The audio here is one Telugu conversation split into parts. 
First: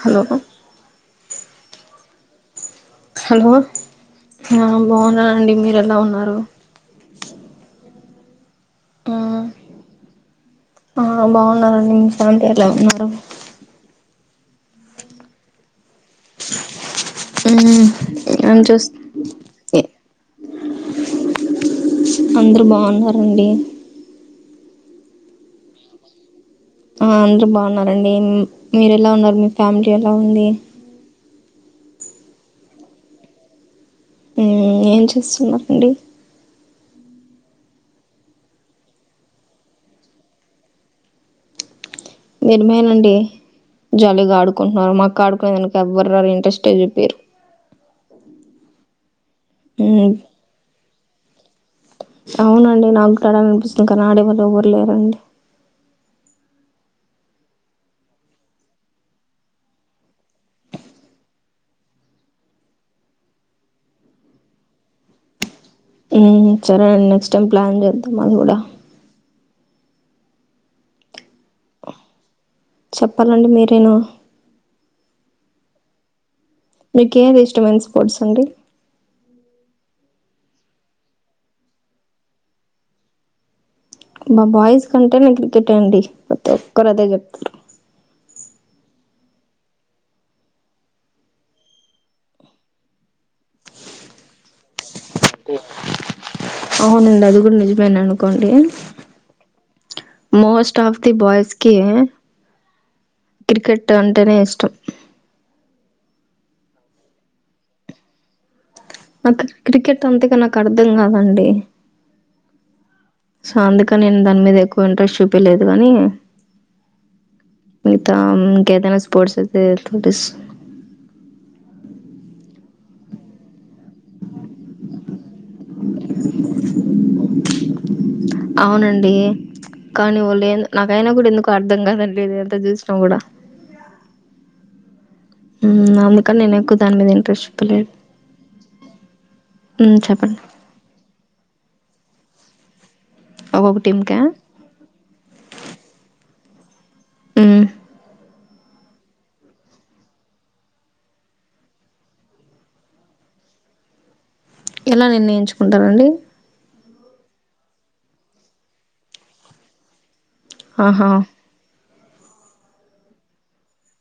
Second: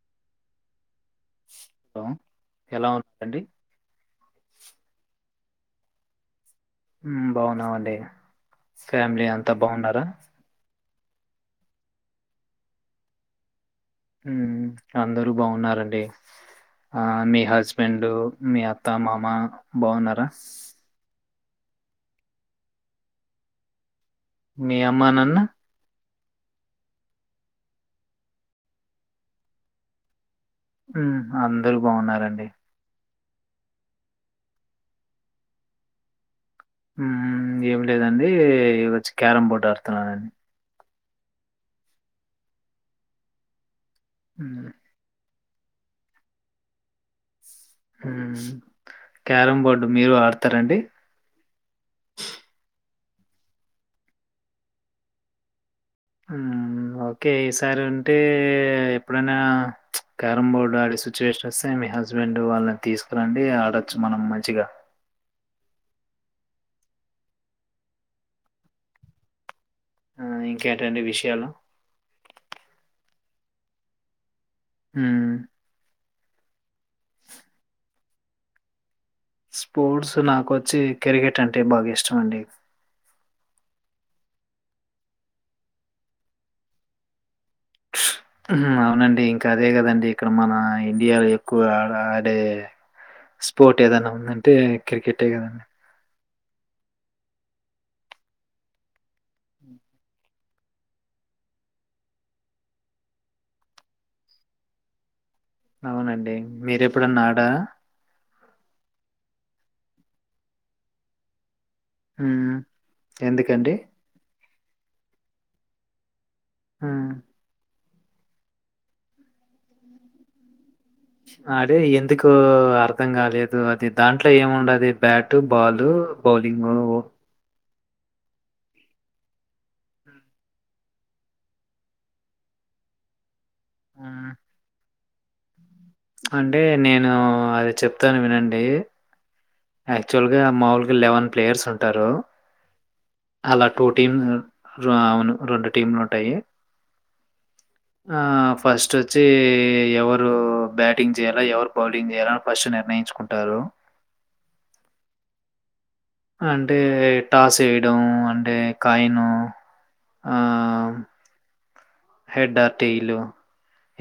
హలో హలో ఎలా ఉన్నారండి హలో ఆ బాగున్నా అండి మీరు ఎలా ఉన్నారు బాగున్నామండి ఫ్యామిలీ అంతా బాగున్నారా రా ఆ బాగున్నరండి మీ ఫ్యామిలీ ఎలా ఉన్నారు అందరూ బాగున్నారండి ఆ మీ హస్బెండ్ ఏం మీ చూస్ అత్త మామ బాగున్నారా అందరు బాగున్నారండీ మీ అమ్మ నాన్న ఆ అందరు బాగున్నారండి మీరు ఎలా ఉన్నారు మీ ఫ్యామిలీ ఎలా ఉంది అందరు బాగున్నారండీ ఏం చేస్తున్నారండి ఏమి లేదండి వచ్చి క్యారం బోర్డు ఆడుతున్నానండి నిర్మేనండి జాలీగా మ్మ్ ఆడుకుంటున్నారు మాకాడు కోడానికి ఎవ్వరు ఇంట్రెస్ట్ చూపియ్యరు క్యారం బోర్డు మీరు ఆడతారండి అవునండి నాక్కూడా ఆడాలి అనిపిస్తుంది కానీ ఆడే వాళ్ళు ఎవరూ లేరండి ఓకే ఈసారి ఉంటే ఎప్పుడైనా క్యారం బోర్డు ఆడే సిచ్యువేషన్ వస్తే మీ హస్బెండ్ వాళ్ళని తీసుకురండి ఆడచ్చు మనం మంచిగ సరే అండి నెక్స్ట్ టైమ్ ప్లాన్ చేద్దాం మనం కూడా ఆ ఇంకేటండి విషయాలు చెప్పాలండి మీరేను హ మీకు ఏది ఇష్టమంది స్పోర్ట్స్ అండి. స్పోర్ట్స్ నాకొచ్చి క్రికెట్ అంటే బాగా ఇష్టం అండి మా బాయ్స్ కంటే క్రికెట్ అండి ప్రతి ఒక్కరు అదే చెప్తారు అవునండి ఇంకా అదే కదండి ఇక్కడ మన ఇండియాలో ఎక్కువ ఆ ఆడే స్పోర్ట్ ఏదైనా ఉందంటే క్రికెట్ ఎ కదా అండి అవునండి అది కూడా నిజమేన అనుకోండి హ్మ్. మోస్ట్ ఆఫ్ ది బాయ్స్కి క్రికెట్ అంటేనే ఇష్టం అవునండి మీర ఎప్పుడు ఆడ నాకు క్రికెట్ అంతగా నాకు అర్థం కాదండి ఆ అందుక నేను దాని మీద ఎక్కువ ఇంట్రెస్ట్ చూపలేదు కాని హ మీత కతేనా స్పోర్ట్స్తే ఆడి ఎందుకు అర్థం కాలేదు అది దాంట్లో ఏమిండదు బ్యాట్ పాటు బౌలింగ్ అవునండి కానీ వాళ్ళు నాకైనా కూడా ఎందుకు అర్థం కాదండి ఇది ఎంత చూసినా కూడా హ్మ్. ఉమ్, అందుకని అంటే ఎక్కువ దాని మీద నేను ఇంట్రెస్ట్ అది చూపలేదు చెప్తాను వినండి హ్మ్. చెప్పండి. యాక్చువల్గా మాముల్కి లెవెన్ ప్లేయర్స్ ఉంటా అంటారు అలా ఒక్కొక్క టూ టీమ్ టీమ్‌కా? అవును రెండు టీమ్లు ఉంటాయి. హ్మ్. ఆ ఫస్ట్ వచ్చి ఎవరు బ్యాటింగ్ చేయాల ఎవరు బౌలింగ్ చేయాలని ఫస్ట్ నిర్ణయించుకుంటారు. ఎలా నిర్ణయించుకుంట అంటే టాస్ చేయడం అంటే కాయిన ఆహా హెడ్ ఆటలు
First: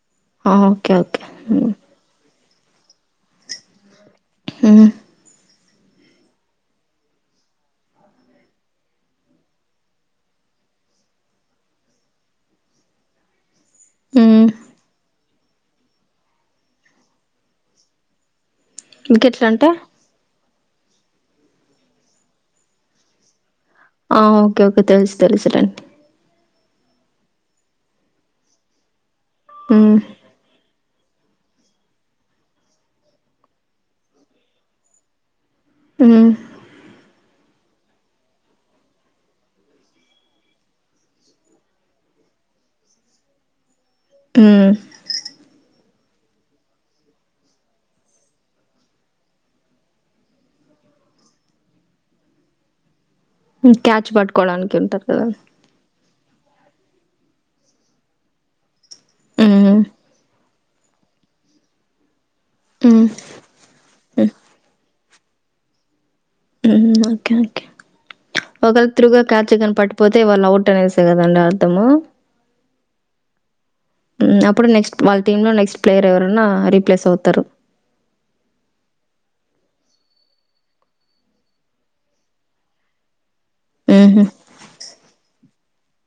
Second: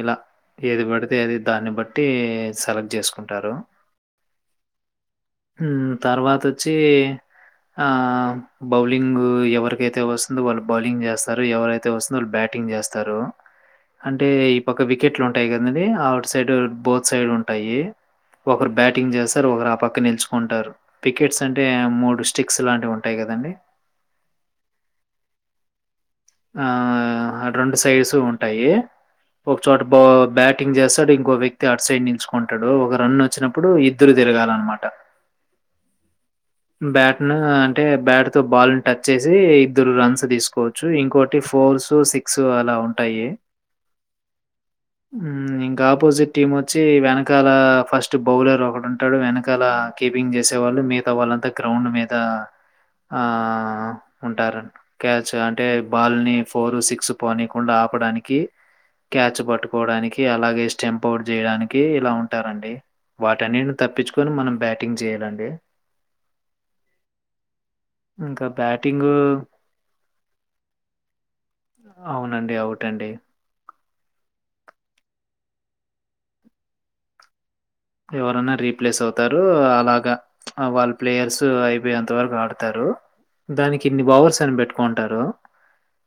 ఇలా ఆ! ఏది ఓకే. పడితే ఓకే. అది హ్మ్. దాన్ని బట్టి సెలెక్ట్ చేసుకుంటారు హ్మ్మ్ తర్వాత వచ్చి ఆ బౌలింగ్ ఎవరికైతే వస్తుందో వాళ్ళు బౌలింగ్ చేస్తారు ఎవరైతే వస్తు వాళ్ళు బ్యాటింగ్ చేస్తారు అంటే హ్మ్. ఈ పక్క వికెట్లు ఉం ఉంటాయి కదండి అవుట్ సైడ్ బోత్ సైడ్ ఉంటాయి ఒకరు బ్యాటింగ్ చేస్తారు వికెట్లంటే? ఒకరు ఆ పక్క ఉంటారు పికెట్స్ అంటే మూడు స్టిక్స్ లాంటివి ఉంటాయి కదండి ఆ ఓకే ఓకే తెలుసు తెలుసులెండి ఆ రెండు సైడ్స్ ఉంటాయి ఒక చోట హ్మ్. బౌ బ్యాటింగ్ చేస్తాడు ఇం ఒ వ్యక్తి అట్ సైడ్ నిల్చుకుంటాడు ఒక రన్ వచ్చినప్పుడు ఇద్దరు తిరగాలన్నమాట హ్మ్మ్ బ్యాట్ ను అంటే బ్యాట్ తో బాల్ ను టచ్ చేసి ఇద్దరు రన్స్ తీసుకోవచ్చు ఇంకోటి ఫోర్స్ సిక్స్ అలా ఉంటాయి. హ్మ్మ్ హ్మ్. ఇంకా ఆపోజిట్ టీమ్ వచ్చి వెనకాల ఫస్ట్ బౌలర్ ఒకటి ఉంటాడు వెనకాల కీపింగ్ చేసే వాళ్ళు మిగతా వాళ్ళు అంతా గ్రౌండ్ మీద ఆ హ్మ్. క్యాచ్ ఉంటారు పట్టుకోవడానికి కదా! క్యాచ్ అంటే బాల్ని ఫోర్ సిక్స్ పోనీయకుండా ఆపడానికి క్యాచ్ హ్మ్. పట్టుకోవడానికి అలాగే స్టెంప్ అవుట్ చేయడానికి ఇలా ఉన్ ఉంటారండి హ్మ్. వాటిన్నిటిని తప్పించుకొని హ్మ్. మనం బ్యాటింగ్ చేయాలండి హ్మ్మ్ క్యాచ్ ఓకే ఓకే ఇంకా ఒకవళ బ్యాటింగు తిరుగుగా క్యాచికన్ పట్టిపోతే వాళ్ళు అవుట్ అనేసా కదండి అర్ధము. టండీ హ్మ్మ్ అప్పుడు నెక్స్ట్ వాళ్ళ టీమ్ లో నెక్స్ట్ ప్లేయర్ ఎవరన్నా రీప్లేస్ అవుతారు ఎవరన్నా రీప్లేస్ అవుతారు అలాగా ఆ వాళ్ళ ప్లేయర్స్ అయిపోయేంత వరకు ఆడతారు. దానికి ఇన్ని హుహు. ఓవర్స్ అని పెట్టుకుంటారు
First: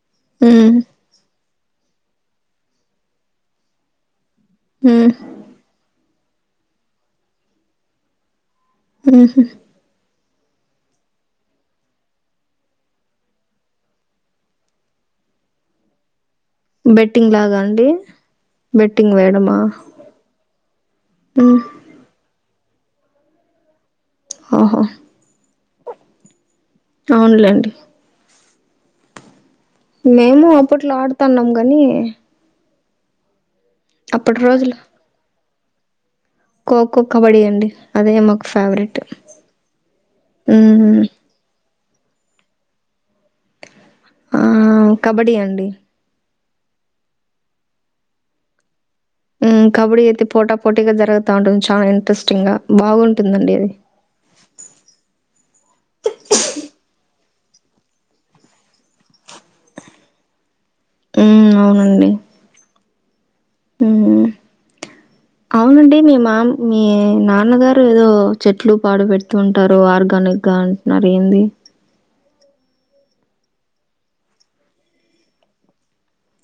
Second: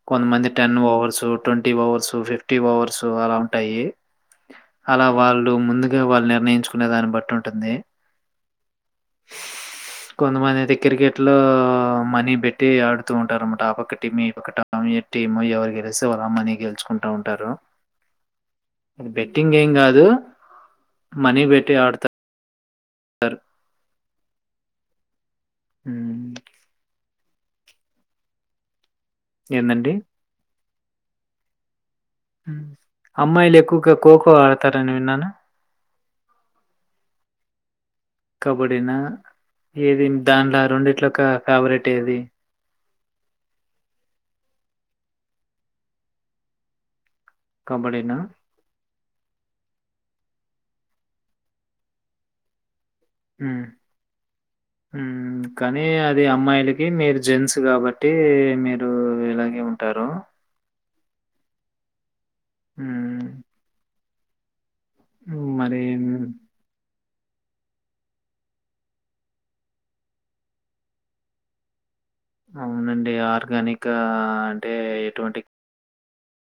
కొంతమంది హ్మ్. Ten overs twenty overs fifty overs అలా ఉంటాయి అలా హ్మ్. వాళ్ళు ముందు వాళ్ళు నిర్ణయించు కునే దాన్ని బట్టి ఉంటుంది హ్మ్మ్ కొంతమంది అయితే క్రికెట్ లో మనీ పెట్టి ఆడుతూ ఉంటారు అనమాట ఆ పక్క టీమిక్క టీమ్ ఎవరు గెలిస్తే వాళ్ళ మనీ. గెలుచుకుంటా బెట్టింగ్ ఉంటారు. లాగా అండి అది బెట్టింగ్ వేయడమా ఏం గాదు. మ్మ్ సారు ఓహో హ్మ్మ్ అవునులేండి ఏందండి? మేము అప్పట్లో ఆడుతాన్నాం గాని అమ్మాయిలే ఊకె ఖోఖో అప్పటి రోజులు ఆడతారాని విన్నాను ఖోఖో కబడ్డీ అండి అదే మాకు కబడ్డీనా ఫేవరెట్ ఏది దానిలో మ్మ్ రెండిట్లో ఒక ఫేవరెట్ తేది ఆ కబడ్డీ అండి కబడినా ఉమ్ కబడ్డీ అయితే పోటా పోటీగా జరుగుతా ఉంటుంది చాలా ఇంట్రెస్టింగ్ గా హు బాగుంటుందండి అది హు కానీ అది అమ్మాయిలకి నేరు జెంస్ కాబట్టి మీరు ఇలాగే ఉంటారు ఊ అవునండి హు హూ అవునండి మీ మామ్ మీ నాన్నగారు ఏదో చెట్లు పాడు పెడుత ఉంటారు ఆర్గానిక్ గా అంటున్నారు ఏంది అవునండి ఆర్గానిక్ అంటే ఎటువంటి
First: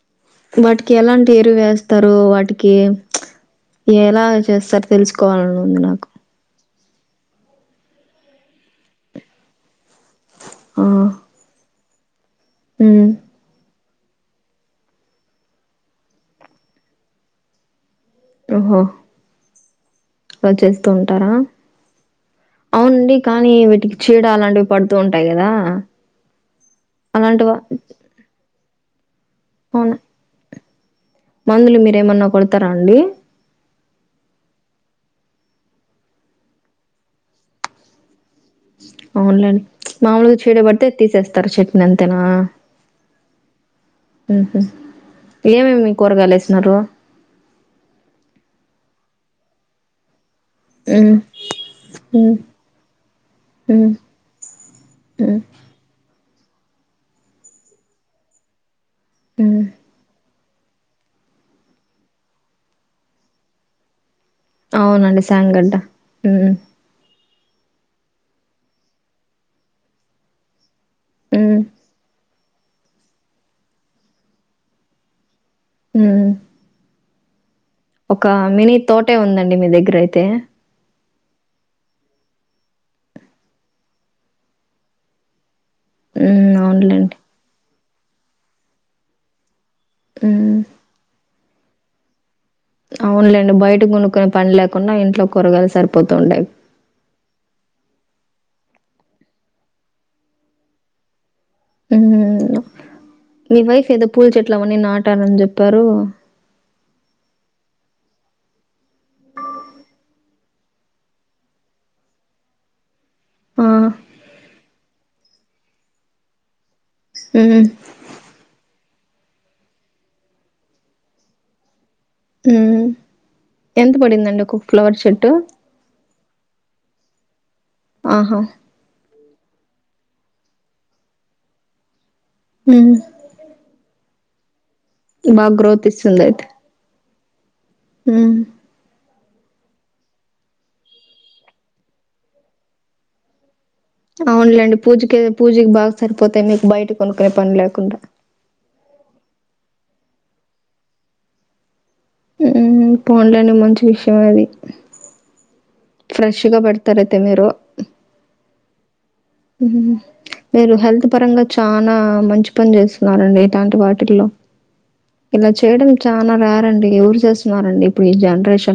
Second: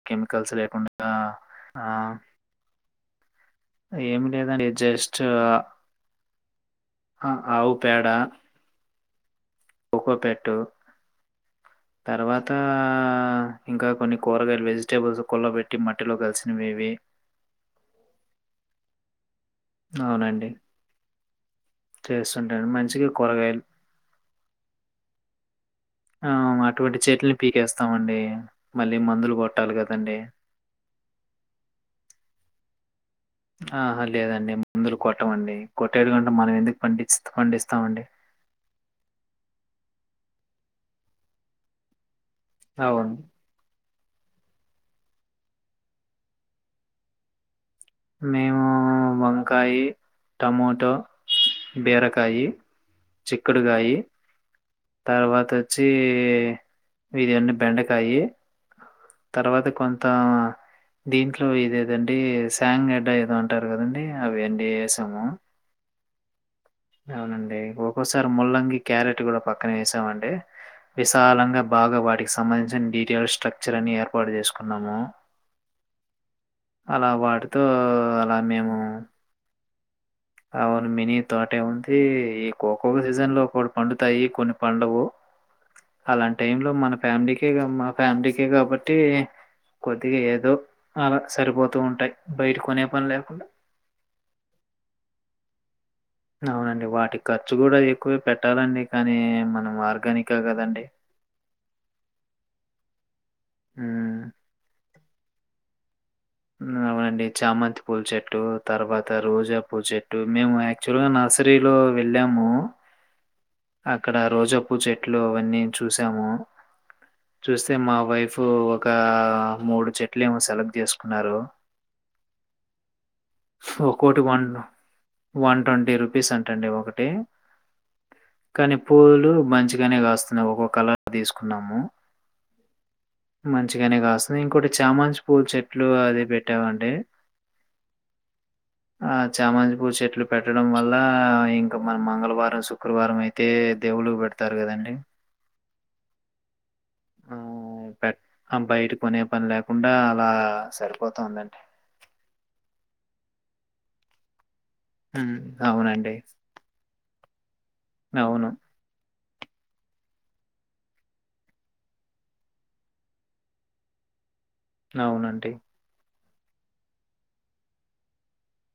కెమికల్స్ వాటికి లేకుండా ఎలాంటి ఎరువు వేస్తారు ఆహ్, వాటికి ఎలా ఏమి లేదండి చేస్తారుో తెలుసుకోవాలని ఉంది నాకు ఆ ఆవు పేడా ఉకోపెట్టు తర్వాత హు ఇంకా కొన్ని కూరగాయలు వెజిటేబుల్స్ కుల్లబెట్టి మట్టిలో కలిసినవివి ఓహో అవునండి అలా చేస్తూ ఉంటారా చేస్తుంటాడి మంచిగా అవునండి కానీ కూరగాయలు వీటికి చీడ అలాంటివి పడుతూ ఉంటాయి కదా ఆ అటువంటి చెట్లని అలాంటివా పీకేస్తామండి మళ్ళీ మందులు కొట్టాలి అవునా కదండి మందులు మీరేమన్నా కొడతారా అండి ఆహ లేదండి మందులు కొట్టమండి కొట్టేది ఉంటే మనం ఎందుకు పండి పండిస్తామండి అవునులేండి మామూలుగా చీడ పడితే తీసేస్తారు చట్నీ అంతేనా అవున్ ఉహు ఏమేమి మీ కూరగాయలు యేసిన్నారు మేము వంకాయి టమోటో ఉమ్ ఉమ్ బీరకాయి ఉమ్ చిక్కుడుకాయి ఉమ్ తర్వాత వచ్చి ఇదే అండి బెండకాయి ఉమ్ తర్వాత కొంత దీంట్లో ఇదేదండి ఎస్ టాంన్ గడ్డ ఏదో అంటారు కదండి అవునండి వేసాము సాంగడ్డ హు అవునండి ఒక్కోసారి ముల్లంగి క్యారెట్ కూడా పక్కనే ఏసామండి ఉమ్ విసాలంగా బాగావాటికీ సంబంధించిన డీటెయిల్స్ స్ట్రక్చర్ అని ఏర్పాటు చేసుకున్నాము ఊమ్ అలా వాడు ఒక మినీ తోటే ఉందండి మీ దగ్ గ్రై అవును మినీ తోటే ఉంది ఈ కోకో సీజన్ లో ఒకటి పండుతాయి కొన్ని పండవు అలాంటి హ్మ్. టైం లో మన అవునులేండి. ఫ్యామిలీకే గాదు మక్ ఫ్యామిలీకే గాబట్టి కొద్దిగా ఏదో హ్మ్. అలా సరిపోత్ తు ఉంటాయి బయట కొనే పని లేకుండా. అవునులేండి బయట కొనుక్కునే పని లేకుండా ఇంట్లో కూరగాయలు సర్ అవునండి వాటికి ఖర్చు కూడా ఎక్కువే పెట్ పెట్టాలండి కానీ మనం ఆర్గానిక గదండి ఊమ్ మీ వైఫ్ ఏదో హ్మ్. పూల చెట్లు అవన్నీ నాట్ టనని చెప్పారు ఊమ్ అవండి చామంతి పూల చెట్టు తర్వాత రోజా పూ చెట్టు మేము యాక్చువల్గా నర్సరీలో వెళ్ళాము ఆ! అక్కడ రోజాపూ చెట్లు వ నేన్ చూసాము హ్మ్. చూస్తే మా వైఫు ఒక మూడు చెట్లు ఏమో సెలెక్ట్ చేసుకున్నారు హ్మ్. ఎంత ఒకొటి పడిందండి వన్ ఒక్కొక్క ఫ్లవర్ చెట్టు? వన్ ట్వంటీ రూపీస్ అంటండి ఒకటి ఆహా కానీ పూలు మంచిగానే కాస్తున్నాయి ఒక్కొక్క కలర్ తీసుకున్నాము హ్మ్. మంచిగానే కాస్ ఇంకోటి చామంతి పూ బాగా చెట్లు గ్రోత్ అది ఇస్తుందయితే. పెట్టావండి హ్మ్. ఆ చామంతి పూచెట్లు పెట్టడం వల్ల ఇంకా మన మంగళవారం శుక్రవారం అయి ఏప్! అవును లెండి. పూజకీ పూజకి బాగ సరిపోతే, నీకు బయిటి ఊఁ పె అ బయట కొనే పనిలేకున్ డా అలా సరిపోతోందండి. ఊఁ, పోన్లెండి మంచి విషయమె అది. ఉహు. ఫ్రెష్ గ బెడ్తతరయితె మీరూ? అవును. ఉహ్ మీరు హెల్త్ పరంగ చానా మంచి పని చేస్తున్నారండి ఇటాంటివాటిల్లో అవునండి వరు రారండి ఎవరు చేస్తున్నారండి? ఇప్పుడు ఈ జన్రేషన్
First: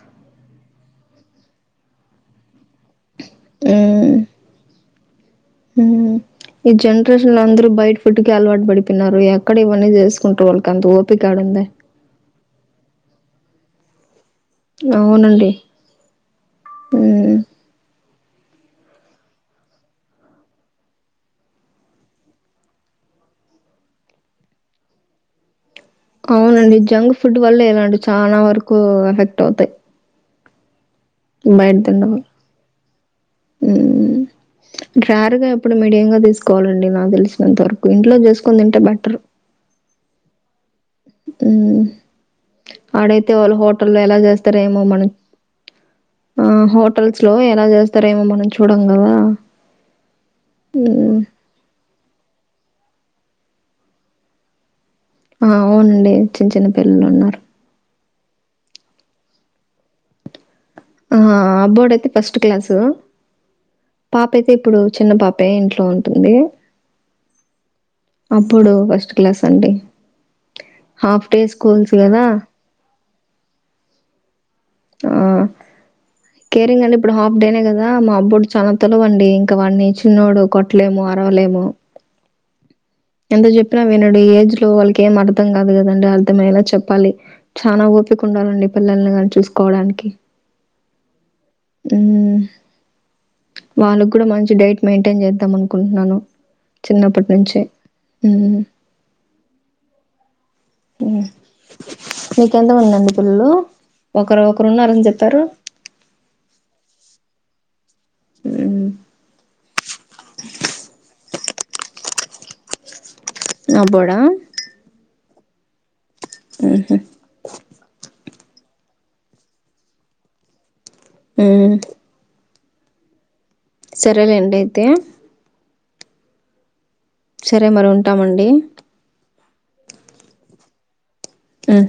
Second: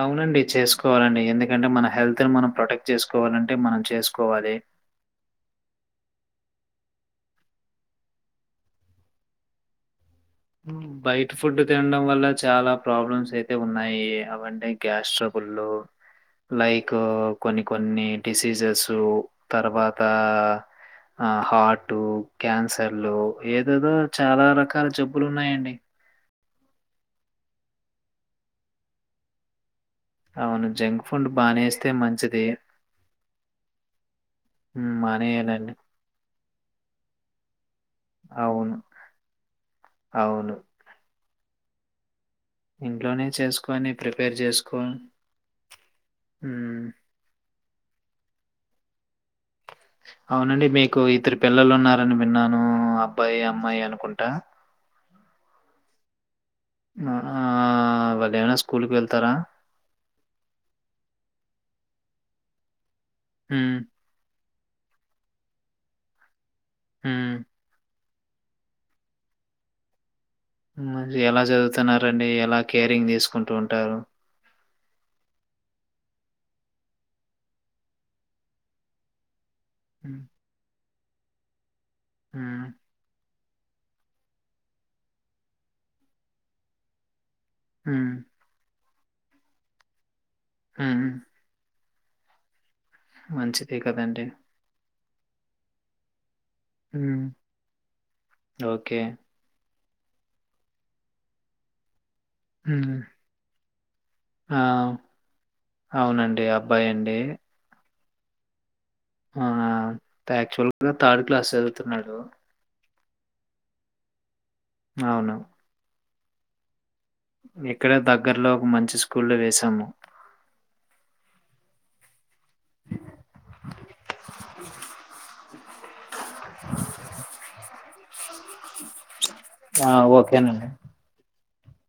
అవునండి చేసుకోవాలండి ఎంద్ కంటే మన హెల్త్ ని మనం ప్రొటెక్ట్ చేసుకోవాలంటే మనం చేసుకోవాలి ఊహ్ ఈ జనరేషన్లో అందరు బయట ఫుడ్డుకి అలవాటు బడిపొయినారు ఎక్కడ ఇవన్ని జేసు బయటి ఫుడ్డు తినడం వల్ల చాలా ప్రాబ్లమ్స్ అయి తే ఉన్నాయి. అవంటే అవునండి గ్యాస్ట్రబుల్లో లైక్ మ్మ్. కొన్ని కొన్ని డిసీజెసూ, తర్వాతా హార్టూ, క్యాన్సర్లూ ఏదేదో చాలా రకాల జబ్ బ్బులు ఉన్నాయండి అవునండి జంగ్ ఫుడ్ వల్ల ఇలాంటి చాలా వరకూ ఎఫెక్ట్ అవుతాయ్ అవును జంక్ ఫుడ్ బానేస్తే మంచిది ఊమ్ హ్మ్. జారుగా మానేయాలండి. ఎప్పుడు మీడియంగా తీసుకోవాలండి నాకు తెలిసినంతా ఇంట్లో జేసుకోని అవును. తింటే బెటర్ అవును. ఉహ్ ఇంట్లోనే ఆడైతే వాళ్ళు చేసుకొని హోటల్లో ఎలా ప్రిపేర్ జేస్తారో చేసుకో ఏమో మనక్ ఆ హ్మ్. హోటల్స్ లో ఎలా జెస్ తరేమో మనం చూడంగదా అవునండి మీకు ఇద్దరు పిల్లలున్నార్ రని విన్నాను అబ్బాయి అమ్మాయి అనుకుంటా ఆ అవునండి చిన్న చిన్న పిల్లలు ఉన్నారు ఏవైనా స్కూల్కు వెళ్తారా ఆ అబ్బోడైతే ఫస్ట్ క్లాసూ మ్మ్ ఇప్పుడు చిన్న పాపే ఇంట్లో ఉంటుంది మ్మ్ అబ్బొడూ ఫస్ట్ క్లాస్ అండి మరి హాఫ్ డే ఎలా స్కూల్స్ గదా! చదువుతున్నరండి ఎలా కేరింగ్ తీస్ కుంటూంటారు ఆ కేరింగ్ అండి ఇప్పుడు హాఫ్ డేనే గదా మా అబ్బోడు చాలా తెలువండి ఇంక వాన్ని హ్మ్. చిన్నోడు కొట్ లేము అరవలేము మ్మ్ ఎంత చెప్పినా వినడు, ఈ ఏజ్ లో వాళ్ళకి ఏం అర్థం కాదు గదండి, అర్థమయ్యేలా చెప్పాలి చానా హ్మ్. ఓపిక ఉండాలండి పిల్లల్ని గని చూసుకోవడానికి మ్మ్ మ్మ్ మంచిదే వాళ్ళకు కదండీ. కూడా మంచి డైట్ మెంటేన్ చేద్దాం అనుకుంటున్నాను హ్మ్. చిన్నప్పటి నుంచి మ్మ్ ఓకే. మ్మ్ నీకెంత హ్మ్. మందండి పిల్లలు ఒకరు ఆ! ఒకరు ఉన్నారని చెప్పారు బ్బాయి అండి మ్ యాక్చువల్‌గా థర్డ్ క్లాస్ ఏల్ తున్నాడు ప్చ్ అబడా అవును మ్మహ్ గ్గర్లో ఒక మంచి స్కూల్ వేసాము మ్మ్ సరే అండి అయితే [unintelligible] సరే మరి ఉంటామండి ఆ ఓకేనండి మ్మ్